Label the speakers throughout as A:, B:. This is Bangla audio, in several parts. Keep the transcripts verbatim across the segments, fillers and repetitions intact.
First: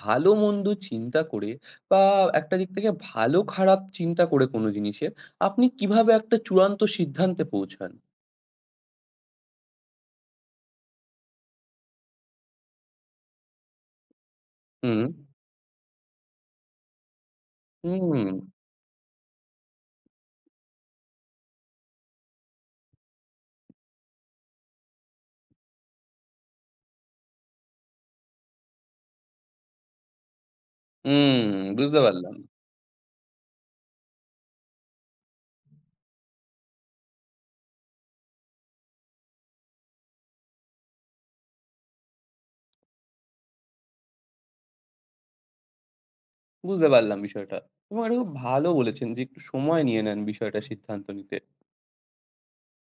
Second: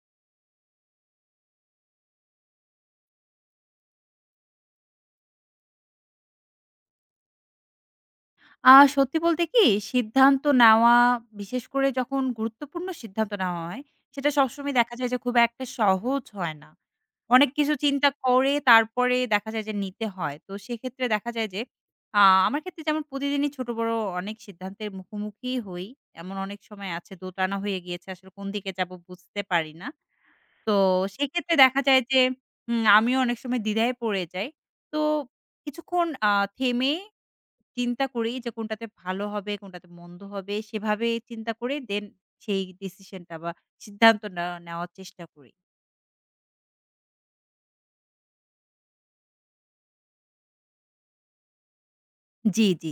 A: ভালো মন্দ চিন্তা করে বা একটা দিক থেকে ভালো খারাপ চিন্তা করে কোনো জিনিসের আপনি কিভাবে একটা চূড়ান্ত সিদ্ধান্তে পৌঁছান?
B: আ সত্যি বলতে কি সিদ্ধান্ত নেওয়া, বিশেষ করে যখন গুরুত্বপূর্ণ সিদ্ধান্ত নেওয়া হয়, সেটা সবসময় দেখা
A: হুম,
B: যায় যে খুব একটা সহজ হয় না। অনেক কিছু চিন্তা
A: হুম,
B: করে তারপরে দেখা যায় যে নিতে হয়। তো সেক্ষেত্রে দেখা যায় যে আ আমার ক্ষেত্রে যেমন প্রতিদিনই ছোট বড় অনেক সিদ্ধান্তের মুখোমুখি হই। এমন অনেক সময় আছে দোটানা হয়ে গিয়েছে। আসলে কোন দিকে যাব বুঝতে পারি না। তো
A: হুম,
B: সেক্ষেত্রে দেখা
A: বুঝতে
B: যায় যে
A: পারলাম।
B: হুম, আমিও অনেক সময় দ্বিধায় পড়ে যাই। তো কিছুক্ষণ আ থেমে চিন্তা করি যে কোনটাতে ভালো হবে, কোনটাতে মন্দ হবে সেভাবে চিন্তা করে দেন সেই ডিসিশনটা বা সিদ্ধান্ত নেওয়া নেওয়ার চেষ্টা করি।
A: বুঝতে পারলাম বিষয়টা। এবং এটা খুব ভালো বলেছেন যে একটু সময় নিয়ে নেন বিষয়টা সিদ্ধান্ত নিতে।
B: জি, জি।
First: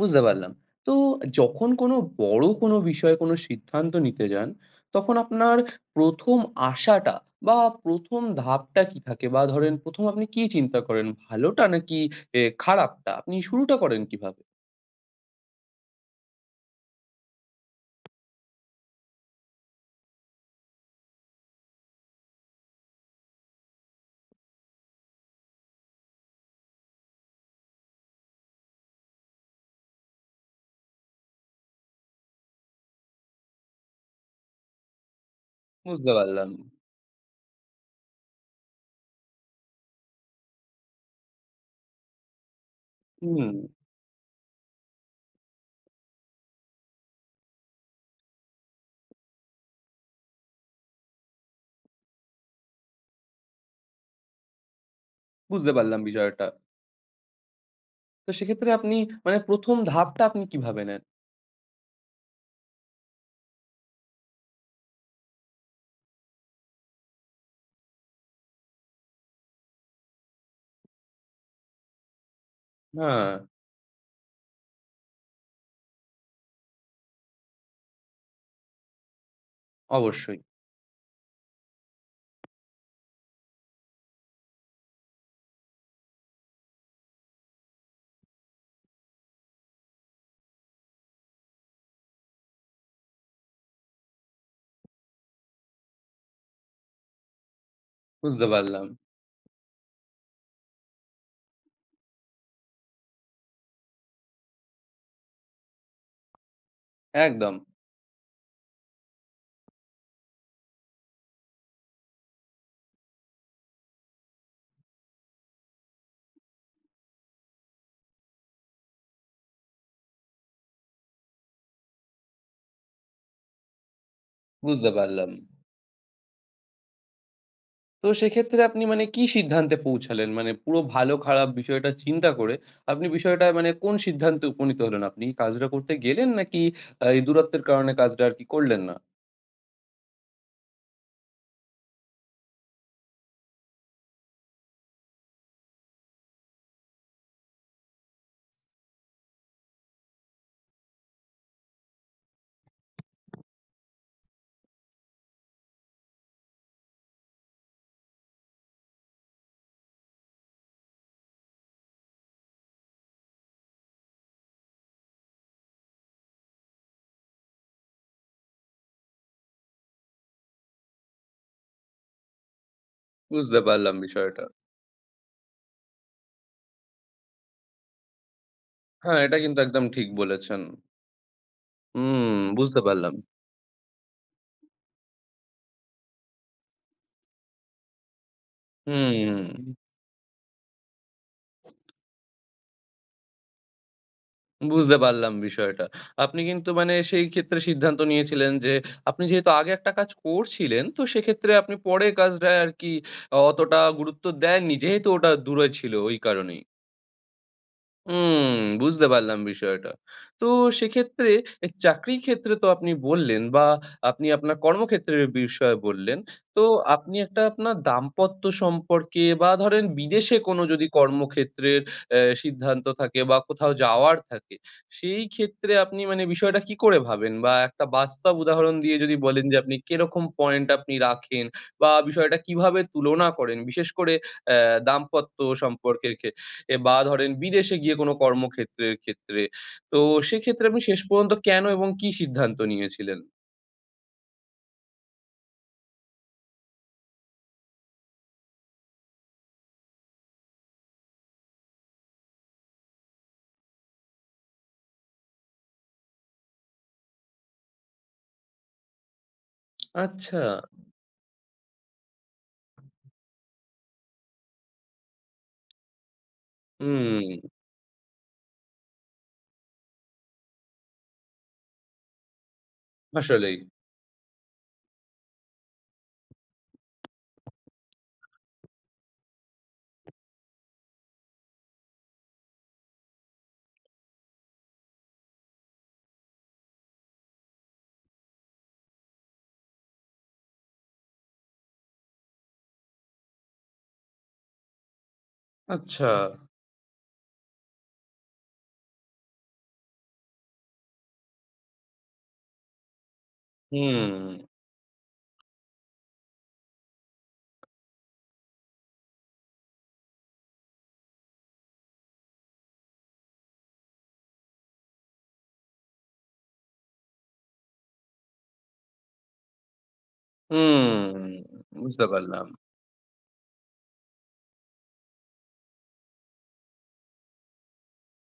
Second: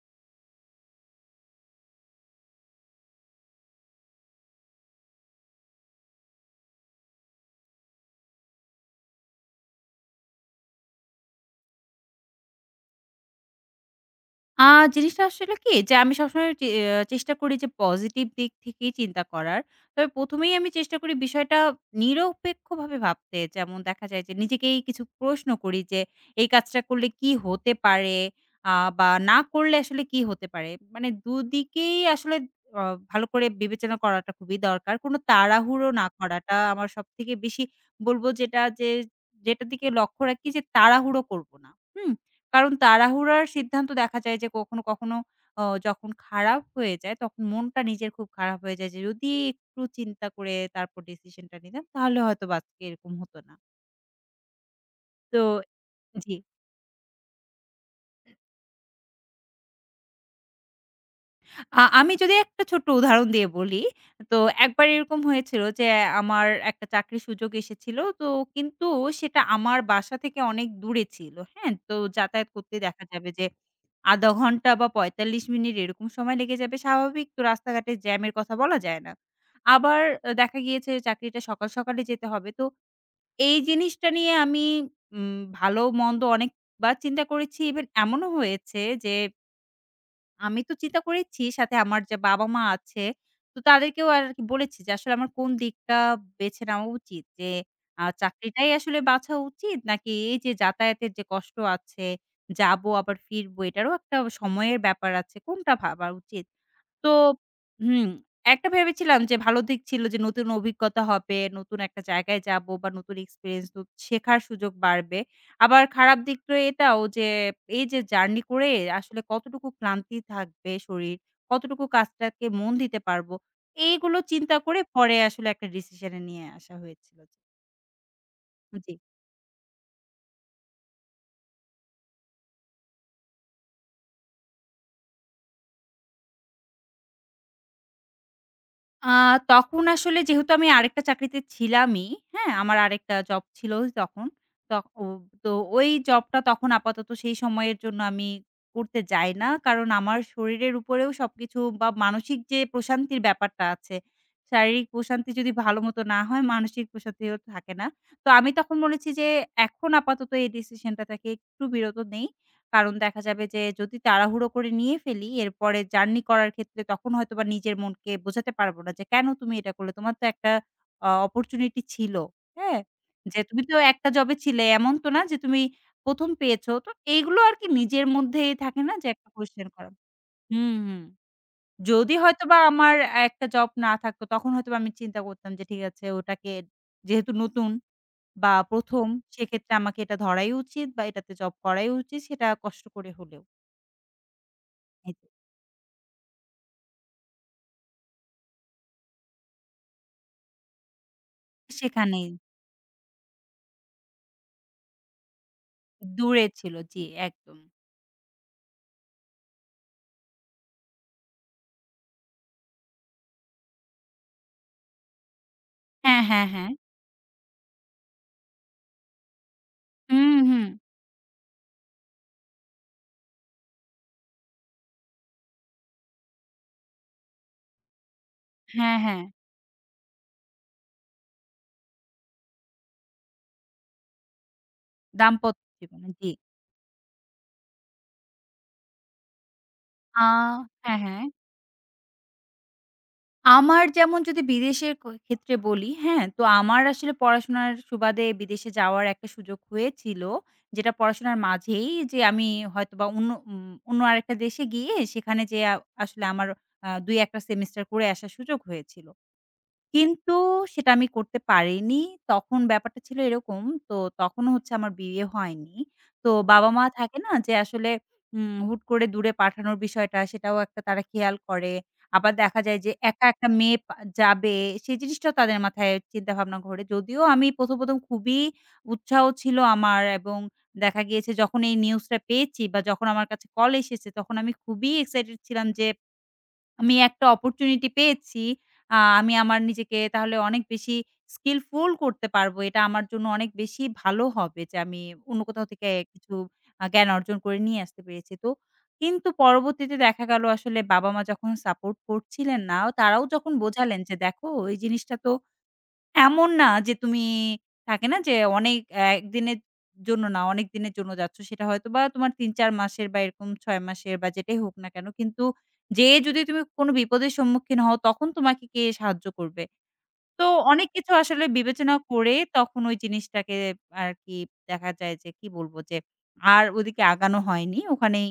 A: বুঝতে পারলাম। তো যখন কোনো বড় কোনো বিষয়ে কোনো সিদ্ধান্ত নিতে যান, তখন আপনার প্রথম আশাটা বা প্রথম ধাপটা কি থাকে? বা ধরেন প্রথম আপনি কি চিন্তা করেন? ভালোটা নাকি এ খারাপটা? আপনি শুরুটা করেন কিভাবে?
B: আ জিনিসটা আসলে কি যে আমি সবসময় চে আ চেষ্টা করি যে পজিটিভ দিক থেকেই চিন্তা করার। তবে প্রথম এই আমি চেষ্টা করি বিষয়টা নিরপেক্ষভাবে ভাবতে। যেমন দেখা যায় যে নিজেকেই কিছু প্রশ্ন করি যে, "এই কাজটা করলে কি হতে পারে? আ বা না করলে আসলে কি হতে পারে?" মানে দুদিকেই আসলে অ ভালো করে বিবেচনা করাটা খুবই দরকার। কোনো তাড়াহুড়ো না
A: বুঝতে পারলাম।
B: করাটা আমার সবথেকে বেশি বলব যেটা যে যেটার দিকে লক্ষ্য রাখি যে তাড়াহুড়ো করব না। হুম? কারণ তাড়াহুড়ার
A: হুম,
B: সিদ্ধান্ত দেখা যায় যে কখনো, কখনো অ যখন খারাপ হয়ে যায় তখন মনটা নিজের খুব খারাপ হয়ে যায় যে যদি একটু চিন্তা করে তারপর ডিসিশনটা নিতাম তাহলে হয়তো বা আজকে এরকম হতো না। তো
A: বুঝতে পারলাম
B: জি।
A: বিষয়টা। তো সেক্ষেত্রে আপনি মানে প্রথম ধাপটা আপনি কিভাবে নেন?
B: আ আমি যদি একটা ছোট্ট উদাহরণ দিয়ে বলি, তো একবার এরকম হয়েছিল যে আমার একটা চাকরির সুযোগ এসেছিল। তো কিন্তু সেটা আমার বাসা থেকে অনেক দূরে ছিল। হ্যাঁ? তো যাতায়াত করতে দেখা যাবে
A: হ্যাঁ,
B: যে শূন্য দশমিক পাঁচ ঘন্টা বা পঁয়তাল্লিশ মিনিট এরকম সময় লেগে যাবে স্বাভাবিক। তো রাস্তাঘাটে জ্যামের কথা বলা যায় না। আবার আ
A: অবশ্যই।
B: দেখা গিয়েছে চাকরিটা সকাল, সকালে যেতে হবে। তো এই জিনিসটা নিয়ে আমি উম ভালো-মন্দ অনেকবার চিন্তা করেছি। ইভেন এমনও হয়েছে যে আমি তো চিন্তা করেছি সাথে আমার যে বাবা-মা আছে, তো তাদেরকেও আরকি বলেছি যে আসলে আমার কোন দিকটা বেছে নেওয়া উচিত। যে আ
A: বুঝতে
B: চাকরিটাই
A: পারলাম।
B: আসলে বাছা উচিত নাকি এই যে যাতায়াতের যে কষ্ট আছে, যাবো আবার ফিরবো এটারও একটা সময়ের ব্যাপার আছে। কোনটা ভাবা উচিত? তো
A: একদম,
B: হুম, একটা ভেবেছিলাম যে ভালো দিক ছিল যে নতুন অভিজ্ঞতা হবে, নতুন একটা জায়গায় যাবো বা নতুন এক্সপেরিয়েন্স নত শেখার সুযোগ বাড়বে। আবার খারাপ দিক তো এটাও যে এই যে জার্নি করে আসলে কতটুকু ক্লান্তি থাকবে শরীর, কতটুকু কাজটাকে মন দিতে পারবো। এইগুলো চিন্তা করে
A: বুঝতে
B: পরে
A: পারলাম।
B: আসলে একটা ডিসিশন এ নিয়ে আসা হয়েছিল।
A: তো সেক্ষেত্রে আপনি
B: জি।
A: মানে কি সিদ্ধান্তে পৌঁছালেন? মানে পুরো ভালো খারাপ বিষয়টা চিন্তা করে আপনি বিষয়টা মানে কোন সিদ্ধান্তে উপনীত হলেন? আপনি কি কাজটা করতে গেলেন নাকি আ এই দূরত্বের কারণে কাজটা আর কি করলেন না?
B: আ তখন আসলে যেহেতু আমি আরেকটা চাকরিতে ছিলামই, হ্যাঁ? আমার আরেকটা জব ছিল তখন। তখ ও তো ওই জবটা তখন আপাতত সেই সময়ের জন্য আমি করতে যাই না। কারণ আমার শরীরের উপরেও সবকিছু বা মানসিক যে প্রশান্তির ব্যাপারটা আছে, শারীরিক প্রশান্তি যদি ভালো মতো না হয় মানসিক প্রশান্তিও থাকে না। তো আমি তখন বলেছি যে এখন আপাতত এই ডিসিশনটা থেকে একটু বিরত নেই। কারণ দেখা যাবে যে যদি তাড়াহুড়ো করে নিয়ে ফেলি এরপরে জার্নি করার ক্ষেত্রে তখন হয়তোবা নিজের মনকে বোঝাতে পারবো না যে, "কেন তুমি এটা করলে? তোমার তো একটা আ অপরচুনিটি ছিল।" হ্যাঁ? যে
A: বুঝতে
B: তুমি তো
A: পারলাম
B: একটা জবে
A: বিষয়টা।
B: ছিলে। এমন তো না যে তুমি প্রথম পেয়েছো। তো এইগুলো আরকি নিজের মধ্যেই থাকে না যে
A: হ্যাঁ,
B: একটা
A: এটা কিন্তু
B: কোয়েশ্চেন
A: একদম
B: করা।
A: ঠিক বলেছেন।
B: হুম, হুম। যদি
A: হুম,
B: হয়তোবা
A: বুঝতে
B: আমার
A: পারলাম।
B: একটা জব না থাকতো তখন হয়তোবা আমি চিন্তা করতাম যে ঠিক আছে ওটাকে যেহেতু নতুন বা প্রথম
A: হুম,
B: সেক্ষেত্রে আমাকে এটা ধরাই উচিত বা এটাতে জব করাই উচিত সেটা কষ্ট করে হলেও।
A: বুঝতে
B: এই তো
A: পারলাম বিষয়টা। আপনি কিন্তু মানে সেই ক্ষেত্রে সিদ্ধান্ত নিয়েছিলেন যে আপনি যেহেতু আগে একটা কাজ করছিলেন তো সেক্ষেত্রে আপনি পরে
B: সেখানেই
A: কাজটায় আর কি অতটা গুরুত্ব দেননি যেহেতু ওটা দূরে ছিল ওই
B: দূরে
A: কারণেই।
B: ছিল। জি, একদম।
A: হুম, বুঝতে পারলাম বিষয়টা। তো সেক্ষেত্রে এ চাকরির ক্ষেত্রে তো আপনি বললেন বা আপনি আপনার কর্মক্ষেত্রের বিষয়ে বললেন।
B: হ্যাঁ, হ্যাঁ,
A: তো
B: হ্যাঁ।
A: আপনি একটা আপনার দাম্পত্য সম্পর্কে বা ধরেন
B: হুম,
A: বিদেশে কোনো
B: হুম।
A: যদি কর্মক্ষেত্রের অ্যা সিদ্ধান্ত থাকে বা কোথাও যাওয়ার থাকে, সেই ক্ষেত্রে আপনি মানে বিষয়টা কি করে ভাবেন? বা একটা বাস্তব উদাহরণ
B: হ্যাঁ,
A: দিয়ে যদি
B: হ্যাঁ।
A: বলেন যে আপনি কিরকম পয়েন্ট আপনি রাখেন বা বিষয়টা কিভাবে তুলনা করেন? বিশেষ করে অ্যা দাম্পত্য
B: দাম্পত্য জীবনে,
A: সম্পর্কের
B: জি।
A: ক্ষেত্রে। এ বা ধরেন বিদেশে গিয়ে কোনো কর্মক্ষেত্রের ক্ষেত্রে। তো
B: আ
A: সেক্ষেত্রে আপনি
B: হ্যাঁ,
A: শেষ
B: হ্যাঁ।
A: পর্যন্ত কেন এবং কি সিদ্ধান্ত নিয়েছিলেন?
B: আমার যেমন যদি বিদেশের ক ক্ষেত্রে বলি, হ্যাঁ? তো আমার আসলে পড়াশোনার সুবাদে বিদেশে যাওয়ার একটা সুযোগ হয়েছিল। যেটা পড়াশোনার মাঝেই যে আমি হয়তোবা অন্য উম অন্য আরেকটা দেশে গিয়ে সেখানে যেয়ে আ আসলে আমার আ দুই এক টা সেমেস্টার করে আসার সুযোগ হয়েছিল। কিন্তু
A: আচ্ছা।
B: সেটা আমি করতে পারিনি। তখন ব্যাপারটা ছিল এরকম, তো তখনও হচ্ছে আমার বিয়ে হয়নি। তো বাবা-মা থাকে না যে
A: হুম,
B: আসলে উম হুট করে দূরে পাঠানোর বিষয়টা, সেটাও একটা তারা খেয়াল করে। আবার দেখা যায় যে একা একটা
A: আসলেই।
B: মেয়ে পা যাবে, সেই জিনিসটাও তাদের মাথায় চিন্তাভাবনা ঘোরে। যদিও আমি ১ম, ১ম খুবই উৎসাহ ছিল আমার এবং দেখা গিয়েছে যখন এই নিউজটা পেয়েছি বা যখন আমার কাছে কল এসেছে, তখন আমি খুবই এক্সাইটেড ছিলাম যে আমি একটা অপরচুনিটি পেয়েছি। আ আমি আমার নিজেকে তাহলে অনেক বেশি স্কিলফুল করতে পারবো। এটা আমার জন্য অনেক বেশি ভালো হবে যে আমি অন্য কোথাও থেকে
A: আচ্ছা।
B: কিছু আ জ্ঞান অর্জন করে নিয়ে আসতে পেরেছি। তো কিন্তু পরবর্তীতে দেখা গেল আসলে বাবা-মা যখন সাপোর্ট করছিলেন না, তারাও যখন বোঝালেন
A: হুম,
B: যে, "দেখো এই জিনিসটা তো এমন না যে তুমি থাকে না যে অনেক আহ, একদিনের জন্য না অনেক দিনের জন্য যাচ্ছ সেটা হয়তোবা তোমার তিন চার মাসের বা এরকম ছয় মাসের বা যেটাই হোক না কেন। কিন্তু যেয়ে যদি তুমি কোনো বিপদের সম্মুখীন হও তখন তোমাকে কে সাহায্য করবে? তো অনেক কিছু
A: হুম,
B: আসলে বিবেচনা
A: বুঝতে
B: করে
A: পারলাম।
B: তখন ওই জিনিসটাকে আরকি দেখা যায় যে কি বলব যে আর ওদিকে আগানো হয়নি। ওখানেই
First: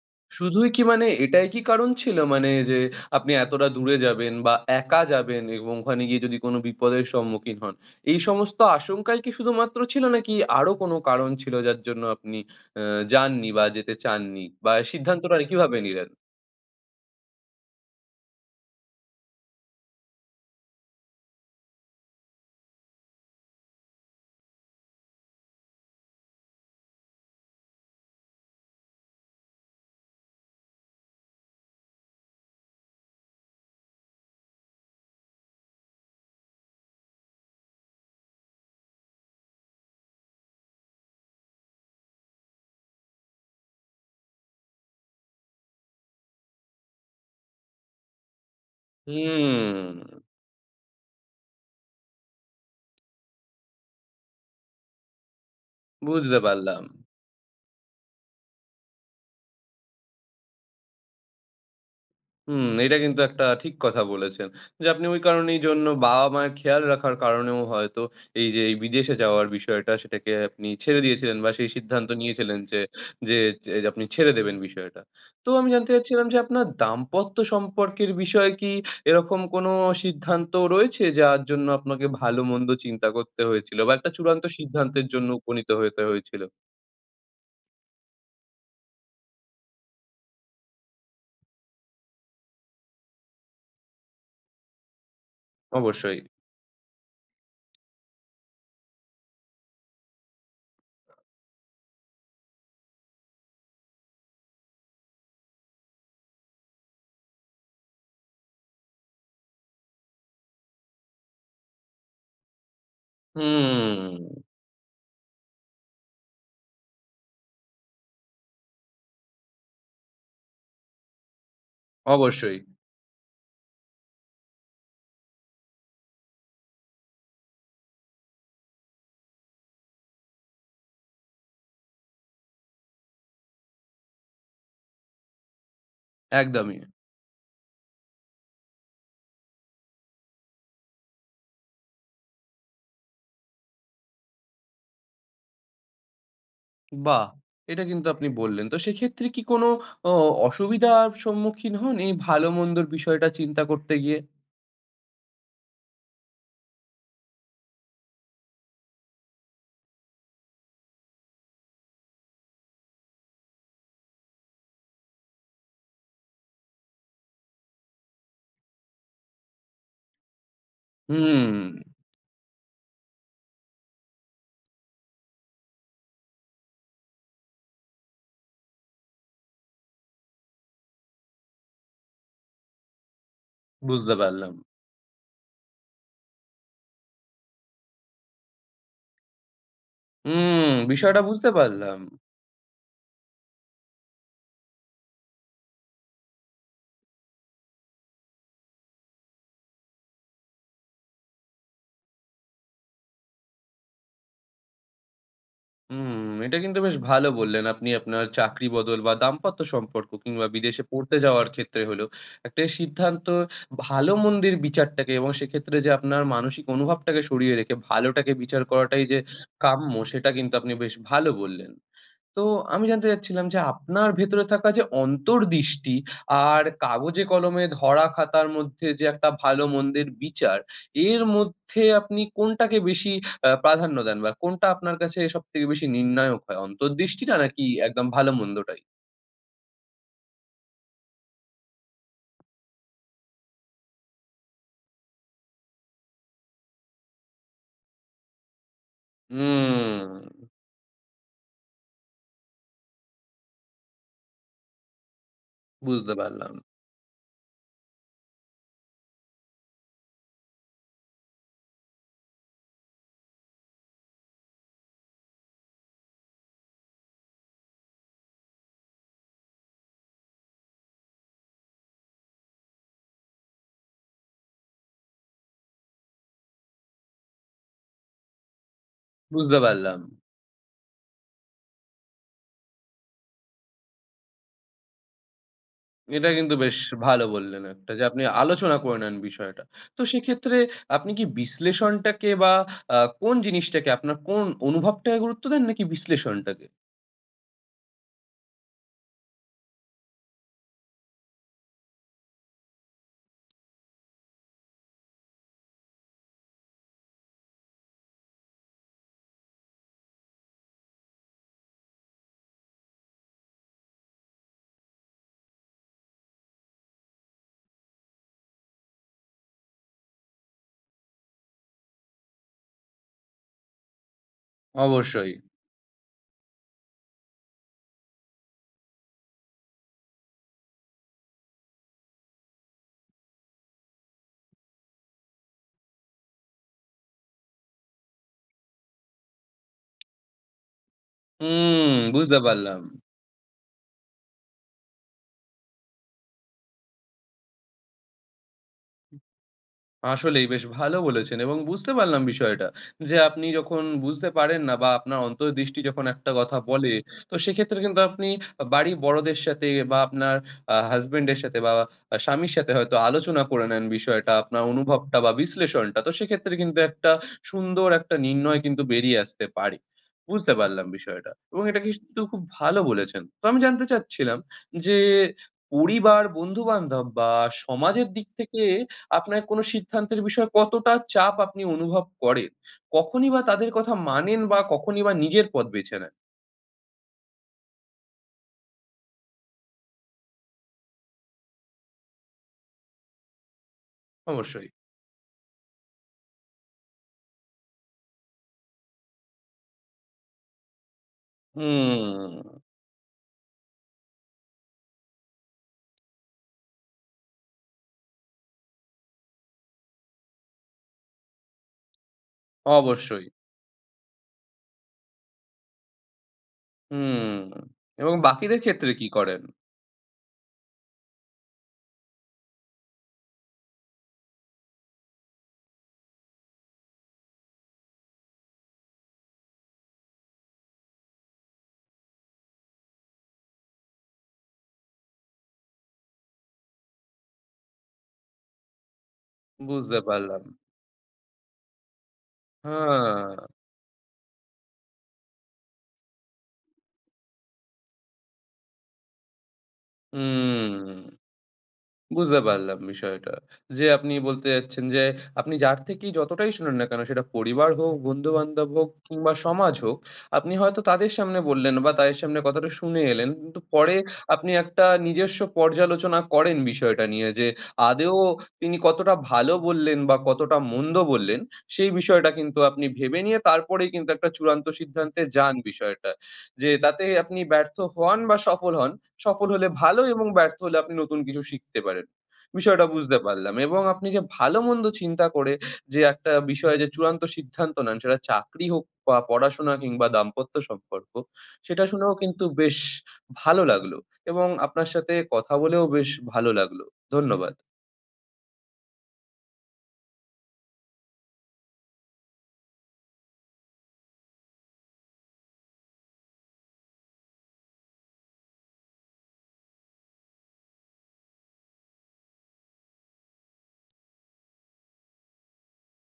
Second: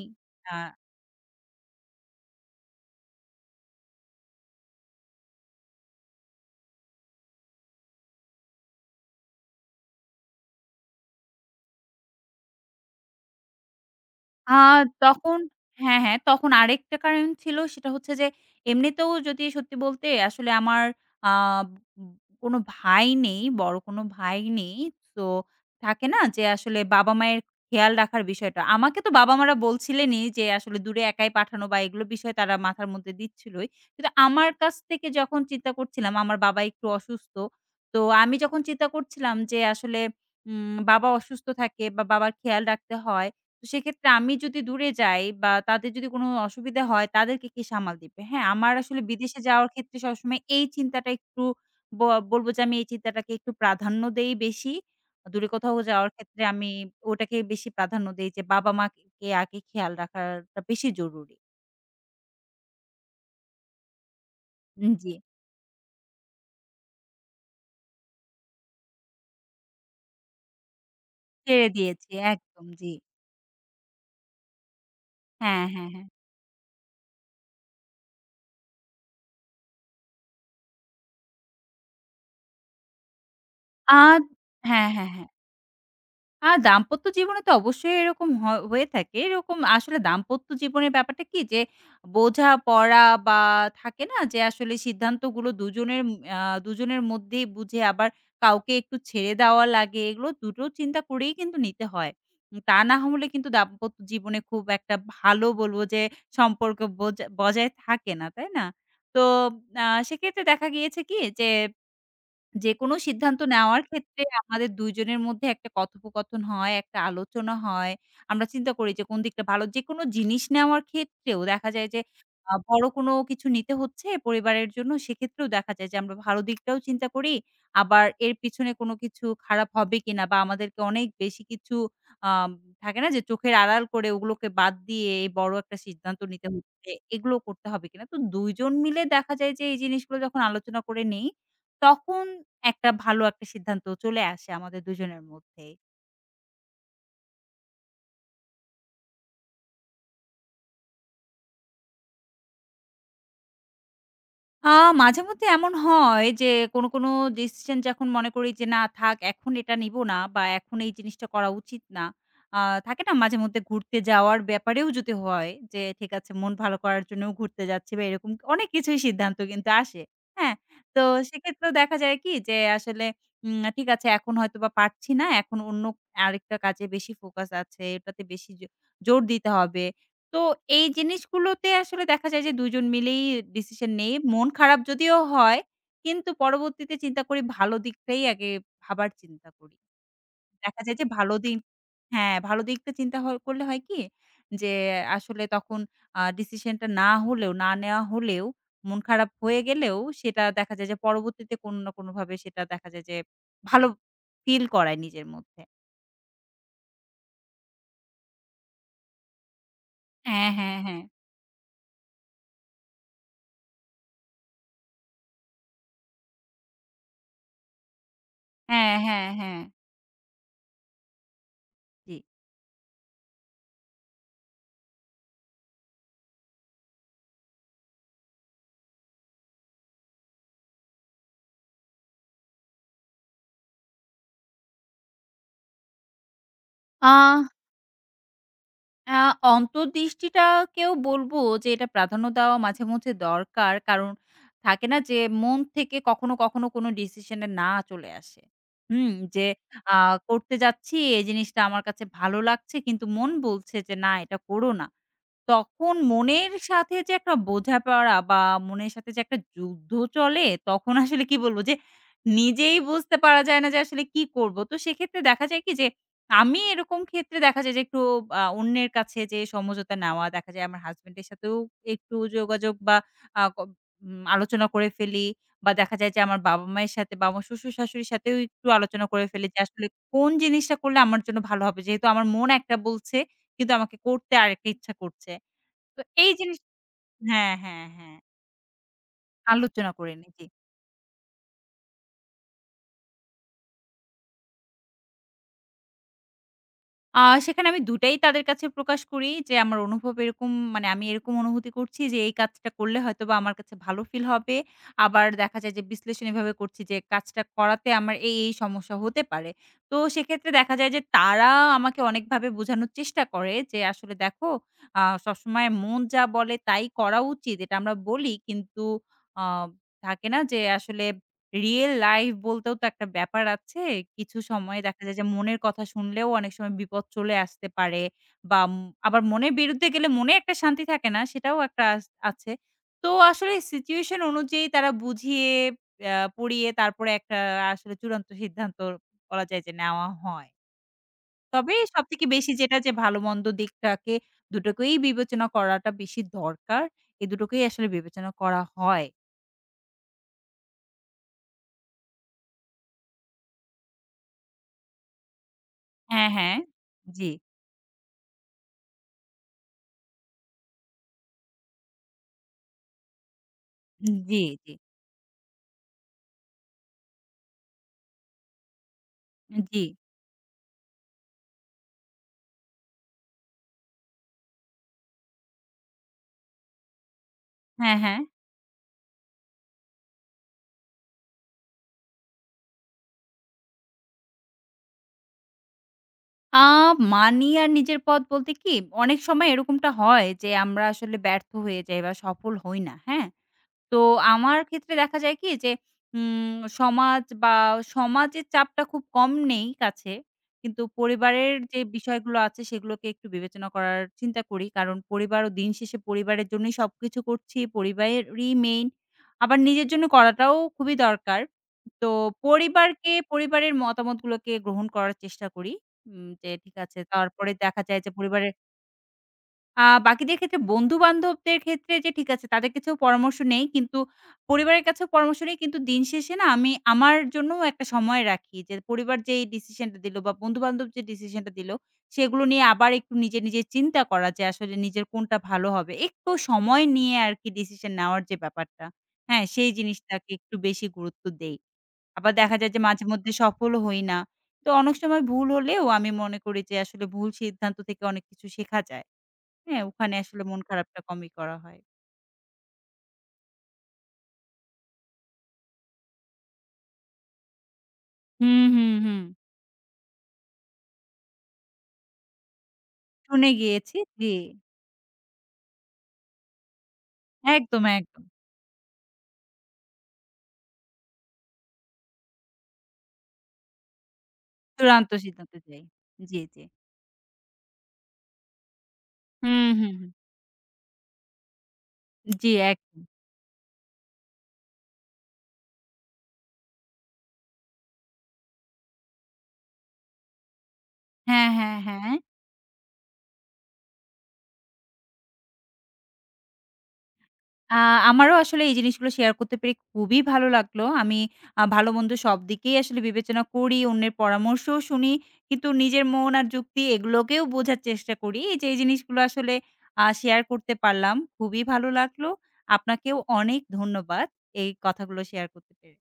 B: আ
A: শুধুই কি মানে এটাই কি কারণ ছিল? মানে যে আপনি এতটা দূরে যাবেন বা একা যাবেন এবং ওখানে গিয়ে যদি কোনো বিপদের সম্মুখীন হন, এই সমস্ত আশঙ্কাই কি শুধুমাত্র ছিল নাকি আরো কোনো কারণ ছিল যার জন্য আপনি অ্যা যাননি বা যেতে চাননি
B: আ
A: বা সিদ্ধান্তটা
B: তখন
A: আর কিভাবে
B: হ্যাঁ,
A: নিলেন?
B: হ্যাঁ, তখন আরেকটা কারণ ছিল সেটা হচ্ছে যে এমনিতেও যদি সত্যি বলতে আসলে আমার আ কোনো ভাই নেই, বড় কোনো ভাই নেই। তো থাকে না যে আসলে বাবা-মায়ের খেয়াল রাখার বিষয়টা। আমাকে তো বাবা-মারা বলছিলেনই যে আসলে দূরে একাই পাঠানো বা এগুলো বিষয় তারা মাথার মধ্যে দিচ্ছিলই। কিন্তু আমার কাছ থেকে যখন চিন্তা করছিলাম আমার বাবা একটু অসুস্থ। তো আমি যখন চিন্তা করছিলাম যে আসলে উম বাবা অসুস্থ থাকে বা বাবার খেয়াল রাখতে হয়। তো সেক্ষেত্রে আমি যদি দূরে যাই বা তাদের যদি কোনো অসুবিধা হয় তাদেরকে কে সামাল দিবে? হ্যাঁ, আমার আসলে বিদেশে যাওয়ার ক্ষেত্রে
A: হুম,
B: সবসময় এই চিন্তাটা একটু ব বলব যে আমি এই চিন্তাটাকে একটু প্রাধান্য দেই বেশি। দূরে কোথাও যাওয়ার
A: বুঝতে
B: ক্ষেত্রে আমি
A: পারলাম।
B: ওটাকে বেশি প্রাধান্য দেই যে বাবা-মা কে আগে খেয়াল রাখাটা বেশি জরুরি।
A: হুম, এটা কিন্তু একটা ঠিক কথা বলেছেন। যে
B: উম
A: আপনি
B: জি,
A: ওই কারণেই জন্য বাবা-মায়ের খেয়াল রাখার কারণেও হয়তো এই যে এই বিদেশে যাওয়ার বিষয়টা সেটাকে আপনি ছেড়ে দিয়েছিলেন বা
B: ছেড়ে
A: সেই সিদ্ধান্ত
B: দিয়েছি
A: নিয়েছিলেন
B: একদম
A: যে
B: জি।
A: যে যে আপনি ছেড়ে দেবেন বিষয়টা। তো
B: হ্যাঁ,
A: আমি
B: হ্যাঁ,
A: জানতে
B: হ্যাঁ।
A: চাচ্ছিলাম যে আপনার দাম্পত্য সম্পর্কের বিষয়ে কি এরকম কোনো সিদ্ধান্ত রয়েছে যার জন্য আপনাকে ভালো-মন্দ চিন্তা করতে হয়েছিল বা
B: আ
A: একটা চূড়ান্ত
B: হ্যাঁ,
A: সিদ্ধান্তের
B: হ্যাঁ, হ্যাঁ।
A: জন্য উপনীত হতে হয়েছিল?
B: আ দাম্পত্য জীবনে তো অবশ্যই এরকম হ হয়ে থাকে। এরকম আসলে দাম্পত্য জীবনের ব্যাপারটা কি যে বোঝাপড়া বা থাকে না যে আসলে সিদ্ধান্তগুলো দুজনের
A: অবশ্যই।
B: আ দুজনের মধ্যেই বুঝে আবার কাউকে একটু ছেড়ে দেওয়া লাগে। এগুলো দুটো চিন্তা করেই কিন্তু নিতে হয়। উম তা না হলে কিন্তু দাম্পত্য জীবনে খুব একটা ভালো বলব যে সম্পর্ক বোজা বজায় থাকে না। তাই না? তো আ সেক্ষেত্রে দেখা গিয়েছে কি যে যেকোনো সিদ্ধান্ত নেওয়ার ক্ষেত্রে
A: হুম,
B: আমাদের দুই জনের মধ্যে একটা কথোপকথন হয়, একটা আলোচনা হয়। আমরা চিন্তা করি যে কোন দিকটা ভালো। যেকোনো জিনিস নেওয়ার ক্ষেত্রেও দেখা যায় যে আ
A: অবশ্যই।
B: বড় কোনো কিছু নিতে হচ্ছে পরিবারের জন্য, সেক্ষেত্রেও দেখা যায় যে আমরা ভালো দিকটাও চিন্তা করি। আবার এর পিছনে কোনো কিছু খারাপ হবে কিনা বা আমাদেরকে অনেক বেশি কিছু আম থাকে না যে চোখের আড়াল করে ওগুলোকে বাদ দিয়ে বড় একটা সিদ্ধান্ত নিতে
A: একদমই।
B: হচ্ছে, এগুলো করতে হবে কিনা। তো দুই জন মিলে দেখা যায় যে এই জিনিসগুলো যখন আলোচনা করে নেই, তখন একটা ভালো একটা সিদ্ধান্ত চলে আসে আমাদের দুজনের মধ্যেই।
A: বাহ! এটা কিন্তু আপনি বললেন। তো সেক্ষেত্রে কি কোনো অ অসুবিধার সম্মুখীন হন এই ভালো-মন্দর বিষয়টা চিন্তা করতে গিয়ে?
B: আ মাঝেমধ্যে এমন হয় যে কোনো, কোনো ডিসিশন যখন মনে করি যে না থাক এখন এটা নিব না বা এখন এই জিনিসটা করা উচিত না। আ থাকে না মাঝেমধ্যে ঘুরতে যাওয়ার ব্যাপারেও যদি হয় যে ঠিক আছে মন ভালো করার জন্যও ঘুরতে যাচ্ছি বা এরকম অনেক কিছুই সিদ্ধান্ত কিন্তু আসে। হ্যাঁ? তো
A: হুম,
B: সেক্ষেত্রেও দেখা যায় কি যে আসলে উম ঠিক আছে এখন হয়তোবা পারছি না। এখন অন্য আরেকটা কাজে বেশি ফোকাস আছে। এটাতে বেশি জো জোর দিতে হবে। তো এই জিনিসগুলোতে আসলে দেখা যায় যে দুই জন মিলেই ডিসিশন নেই।
A: বুঝতে
B: মন
A: পারলাম।
B: খারাপ যদিও হয়, কিন্তু পরবর্তীতে চিন্তা করি ভালো দিকটাই আগে ভাবার চিন্তা করি।
A: হুম,
B: দেখা যায় যে
A: বিষয়টা
B: ভালো
A: বুঝতে
B: দিক
A: পারলাম।
B: হ্যাঁ, ভালো দিকটা চিন্তা হ করলে হয় কি? যে আসলে তখন আ ডিসিশনটা না হলেও, না নেওয়া হলেও, মন খারাপ হয়ে গেলেও সেটা দেখা যায় যে পরবর্তীতে কোনো না কোনোভাবে সেটা দেখা যায় যে ভালো ফিল করায় নিজের মধ্যে।
A: হুম, এটা কিন্তু বেশ ভালো বললেন আপনি আপনার চাকরি বদল বা দাম্পত্য সম্পর্ক কিংবা
B: হ্যাঁ, হ্যাঁ,
A: বিদেশে
B: হ্যাঁ।
A: পড়তে যাওয়ার ক্ষেত্রে হলেও একটা সিদ্ধান্ত ভালো-মন্দের বিচারটাকে এবং সেক্ষেত্রে যে আপনার মানসিক অনুভবটাকে সরিয়ে রেখে ভালোটাকে বিচার
B: হ্যাঁ,
A: করাটাই যে
B: হ্যাঁ, হ্যাঁ।
A: কাম্য সেটা কিন্তু আপনি বেশ ভালো বললেন।
B: জি।
A: তো আমি জানতে চাচ্ছিলাম যে আপনার ভেতরে থাকা যে অন্তর্দৃষ্টি আর কাগজে কলমে ধরা খাতার মধ্যে যে একটা ভালো মন্দের বিচার, এর মধ্যে আপনি কোনটাকে বেশি আ প্রাধান্য দেন বা কোনটা আপনার কাছে সবথেকে বেশি নির্ণায়ক হয়?
B: আ
A: অন্তর্দৃষ্টিটা নাকি একদম ভালো মন্দটাই?
B: আ অন্তর্দৃষ্টিটাকেও বলব যে এটা প্রাধান্য দেওয়া মাঝে মধ্যে দরকার। কারণ থাকে না যে মন থেকে কখনো, কখনো কোনো ডিসিশনে না চলে আসে। হুম? যে আ
A: হুম
B: করতে যাচ্ছি এই জিনিসটা আমার কাছে ভালো লাগছে কিন্তু মন বলছে যে না এটা করো না। তখন
A: বুঝতে
B: মনের
A: পারলাম,
B: সাথে যে একটা বোঝাপড়া বা মনের সাথে যে একটা যুদ্ধ চলে তখন আসলে কি বলব যে নিজেই বুঝতে পারা যায় না যে আসলে কি করব। তো সেক্ষেত্রে দেখা যায় কি যে আমি এরকম ক্ষেত্রে দেখা যায় যে একটু আ অন্যের কাছে যে সমঝোতা নেওয়া, দেখা যায় আমার হাসব্যান্ডের সাথেও একটু যোগাযোগ বা আ ক উম আলোচনা করে ফেলি বা দেখা যায় যে আমার বাবা-মায়ের সাথে বা আমার শ্বশুর-শাশুড়ির সাথেও একটু আলোচনা করে ফেলি যে
A: বুঝতে
B: আসলে
A: পারলাম।
B: কোন জিনিসটা করলে আমার জন্য ভালো হবে। যেহেতু আমার মন একটা বলছে কিন্তু আমাকে করতে আরেকটা ইচ্ছা করছে। তো
A: এটা
B: এই
A: কিন্তু
B: জিনিস
A: বেশ ভালো
B: হ্যাঁ,
A: বললেন
B: হ্যাঁ,
A: একটা যে
B: হ্যাঁ।
A: আপনি আলোচনা করে নেন বিষয়টা।
B: আলোচনা
A: তো
B: করে নিই। জি।
A: সেক্ষেত্রে আপনি কি বিশ্লেষণটাকে বা আ কোন জিনিসটাকে আপনার কোন অনুভবটাকে গুরুত্ব দেন নাকি বিশ্লেষণটাকে?
B: আ সেখানে আমি দুটাই তাদের কাছে প্রকাশ করি যে, আমার অনুভব এরকম মানে আমি এরকম অনুভূতি করছি যে, এই কাজটা করলে হয়তোবা আমার কাছে ভালো ফিল হবে। আবার দেখা যায় যে, বিশ্লেষণ এভাবে করছি যে, কাজটা করাতে আমার এই, এই সমস্যা হতে পারে। তো সেক্ষেত্রে দেখা যায় যে, তারা আমাকে অনেকভাবে বোঝানোর চেষ্টা করে যে, আসলে দেখো আ সবসময় মন যা বলে তাই করা উচিত। এটা আমরা বলি কিন্তু আ থাকে না যে, আসলে রিয়েল লাইফ বলতেও তো একটা ব্যাপার আছে। কিছু সময় দেখা যায় যে
A: অবশ্যই।
B: মনের কথা শুনলেও অনেক সময় বিপদ চলে আসতে পারে বা উম আবার মনের বিরুদ্ধে গেলে মনে একটা শান্তি থাকে না, সেটাও একটা আস আছে। তো আসলে সিচুয়েশন অনুযায়ী তারা বুঝিয়ে আ পড়িয়ে তারপরে একটা আসলে চূড়ান্ত সিদ্ধান্ত বলা যায় যে নেওয়া হয়। তবে
A: হুম
B: সবথেকে
A: বুঝতে
B: বেশি যেটা
A: পারলাম।
B: যে ভালো-মন্দ দিকটাকে দুটোকেই বিবেচনা করাটা বেশি দরকার। এই দুটোকেই আসলে বিবেচনা করা হয়।
A: আসলেই বেশ ভালো বলেছেন এবং বুঝতে পারলাম বিষয়টা। যে আপনি যখন বুঝতে পারেন না বা আপনার অন্তর্দৃষ্টি যখন
B: হ্যাঁ,
A: একটা
B: হ্যাঁ।
A: কথা বলে,
B: জি,
A: তো সেক্ষেত্রে কিন্তু আপনি আ বাড়ির বড়দের সাথে বা আপনার আ হাসব্যান্ডের সাথে বা আ স্বামীর সাথে হয়তো আলোচনা করে নেন বিষয়টা,
B: জি,
A: আপনার
B: জি।
A: অনুভবটা বা বিশ্লেষণটা। তো সেক্ষেত্রে কিন্তু একটা সুন্দর একটা নির্ণয় কিন্তু বেরিয়ে আসতে পারে।
B: জি।
A: বুঝতে পারলাম বিষয়টা এবং এটা কিন্তু খুব ভালো বলেছেন। তো আমি জানতে চাচ্ছিলাম যে পরিবার, বন্ধু-বান্ধব বা
B: হ্যাঁ,
A: সমাজের
B: হ্যাঁ।
A: দিক থেকে আপনার কোনো সিদ্ধান্তের বিষয়ে কতটা চাপ আপনি অনুভব করেন? কখনই বা তাদের কথা মানেন বা কখনই বা নিজের পথ বেছে নেন?
B: আ মানি আর নিজের পথ বলতে কি, অনেক সময় এরকমটা হয় যে আমরা আসলে ব্যর্থ হয়ে যাই বা সফল হই না। হ্যাঁ? তো আমার
A: অবশ্যই।
B: ক্ষেত্রে দেখা যায় কি যে উম সমাজ বা সমাজের চাপটা খুব কম নেই কাছে। কিন্তু পরিবারের যে
A: হুম,
B: বিষয়গুলো আছে সেগুলোকে একটু বিবেচনা করার চিন্তা করি। কারণ পরিবারও দিন শেষে পরিবারের জন্যই সবকিছু করছি। পরিবারেরই মেইন। আবার নিজের জন্য করাটাও খুবই দরকার। তো পরিবারকে
A: অবশ্যই।
B: পরিবারের মতামতগুলোকে গ্রহণ করার চেষ্টা করি। উম যে ঠিক আছে
A: হুম
B: তারপরে দেখা যায় যে
A: এবং
B: পরিবারের
A: বাকিদের ক্ষেত্রে কি করেন?
B: আ বাকিদের ক্ষেত্রে বন্ধু-বান্ধবদের ক্ষেত্রে যে ঠিক আছে তাদের কাছেও পরামর্শ নেই। কিন্তু পরিবারের কাছেও পরামর্শ নেই। কিন্তু দিন শেষে না আমি আমার জন্যও একটা সময় রাখি। যে পরিবার যেই ডিসিশনটা দিল বা বন্ধু-বান্ধব যে ডিসিশনটা দিল, সেগুলো নিয়ে আবার একটু নিজে, নিজে চিন্তা করা যে আসলে নিজের কোনটা ভালো হবে। একটু সময় নিয়ে আরকি ডিসিশন নেওয়ার যে ব্যাপারটা, হ্যাঁ? সেই
A: বুঝতে
B: জিনিসটাকে
A: পারলাম।
B: একটু বেশি গুরুত্ব দেই। আবার দেখা যায় যে মাঝে মধ্যে
A: হ্যাঁ,
B: সফলও হই না। তো অনেক সময় ভুল হলেও আমি মনে করি যে আসলে ভুল সিদ্ধান্ত থেকে অনেক কিছু শেখা যায়। হ্যাঁ, ওখানে আসলে মন খারাপটা
A: হুম।
B: কমই করা হয়।
A: বুঝতে পারলাম বিষয়টা। যে আপনি বলতে চাচ্ছেন যে আপনি যার থেকেই যতটাই শুনুন না কেন সেটা পরিবার হোক,
B: হুম,
A: বন্ধু-বান্ধব হোক
B: হুম, হুম।
A: কিংবা সমাজ হোক, আপনি হয়তো তাদের সামনে বললেন বা তাদের সামনে কথাটা শুনে এলেন।
B: শুনে
A: কিন্তু
B: গিয়েছি।
A: পরে
B: জি।
A: আপনি একটা নিজস্ব পর্যালোচনা করেন বিষয়টা নিয়ে যে
B: একদম,
A: আদৌ
B: একদম।
A: তিনি কতটা ভালো বললেন বা কতটা মন্দ বললেন, সেই বিষয়টা কিন্তু আপনি ভেবে নিয়ে তারপরেই কিন্তু একটা চূড়ান্ত
B: চূড়ান্ত
A: সিদ্ধান্তে যান
B: সিদ্ধান্তে যাই।
A: বিষয়টা।
B: জি, জি।
A: যে তাতে আপনি ব্যর্থ হন বা সফল হন, সফল
B: হুম,
A: হলে
B: হুম,
A: ভালো এবং
B: হুম।
A: ব্যর্থ হলে আপনি নতুন কিছু শিখতে পারেন।
B: জি,
A: বিষয়টা
B: একদম।
A: বুঝতে পারলাম এবং আপনি যে ভালো-মন্দ চিন্তা করে যে একটা বিষয়ে যে চূড়ান্ত সিদ্ধান্ত নেন সেটা চাকরি হোক বা পড়াশোনা কিংবা দাম্পত্য সম্পর্ক,
B: হ্যাঁ, হ্যাঁ,
A: সেটা
B: হ্যাঁ।
A: শুনেও কিন্তু বেশ ভালো লাগলো এবং আপনার সাথে কথা বলেও বেশ ভালো লাগলো। ধন্যবাদ।
B: আ আমারও আসলে এই জিনিসগুলো শেয়ার করতে পেরে খুবই ভালো লাগলো। আমি আ ভালো-মন্দ সব দিকেই আসলে বিবেচনা করি, অন্যের পরামর্শও শুনি। কিন্তু নিজের মন আর যুক্তি এগুলোকেও বোঝার চেষ্টা করি। এই যে এই জিনিসগুলো আসলে আ শেয়ার করতে পারলাম। খুবই ভালো লাগলো। আপনাকেও অনেক ধন্যবাদ এই কথাগুলো শেয়ার করতে পেরে।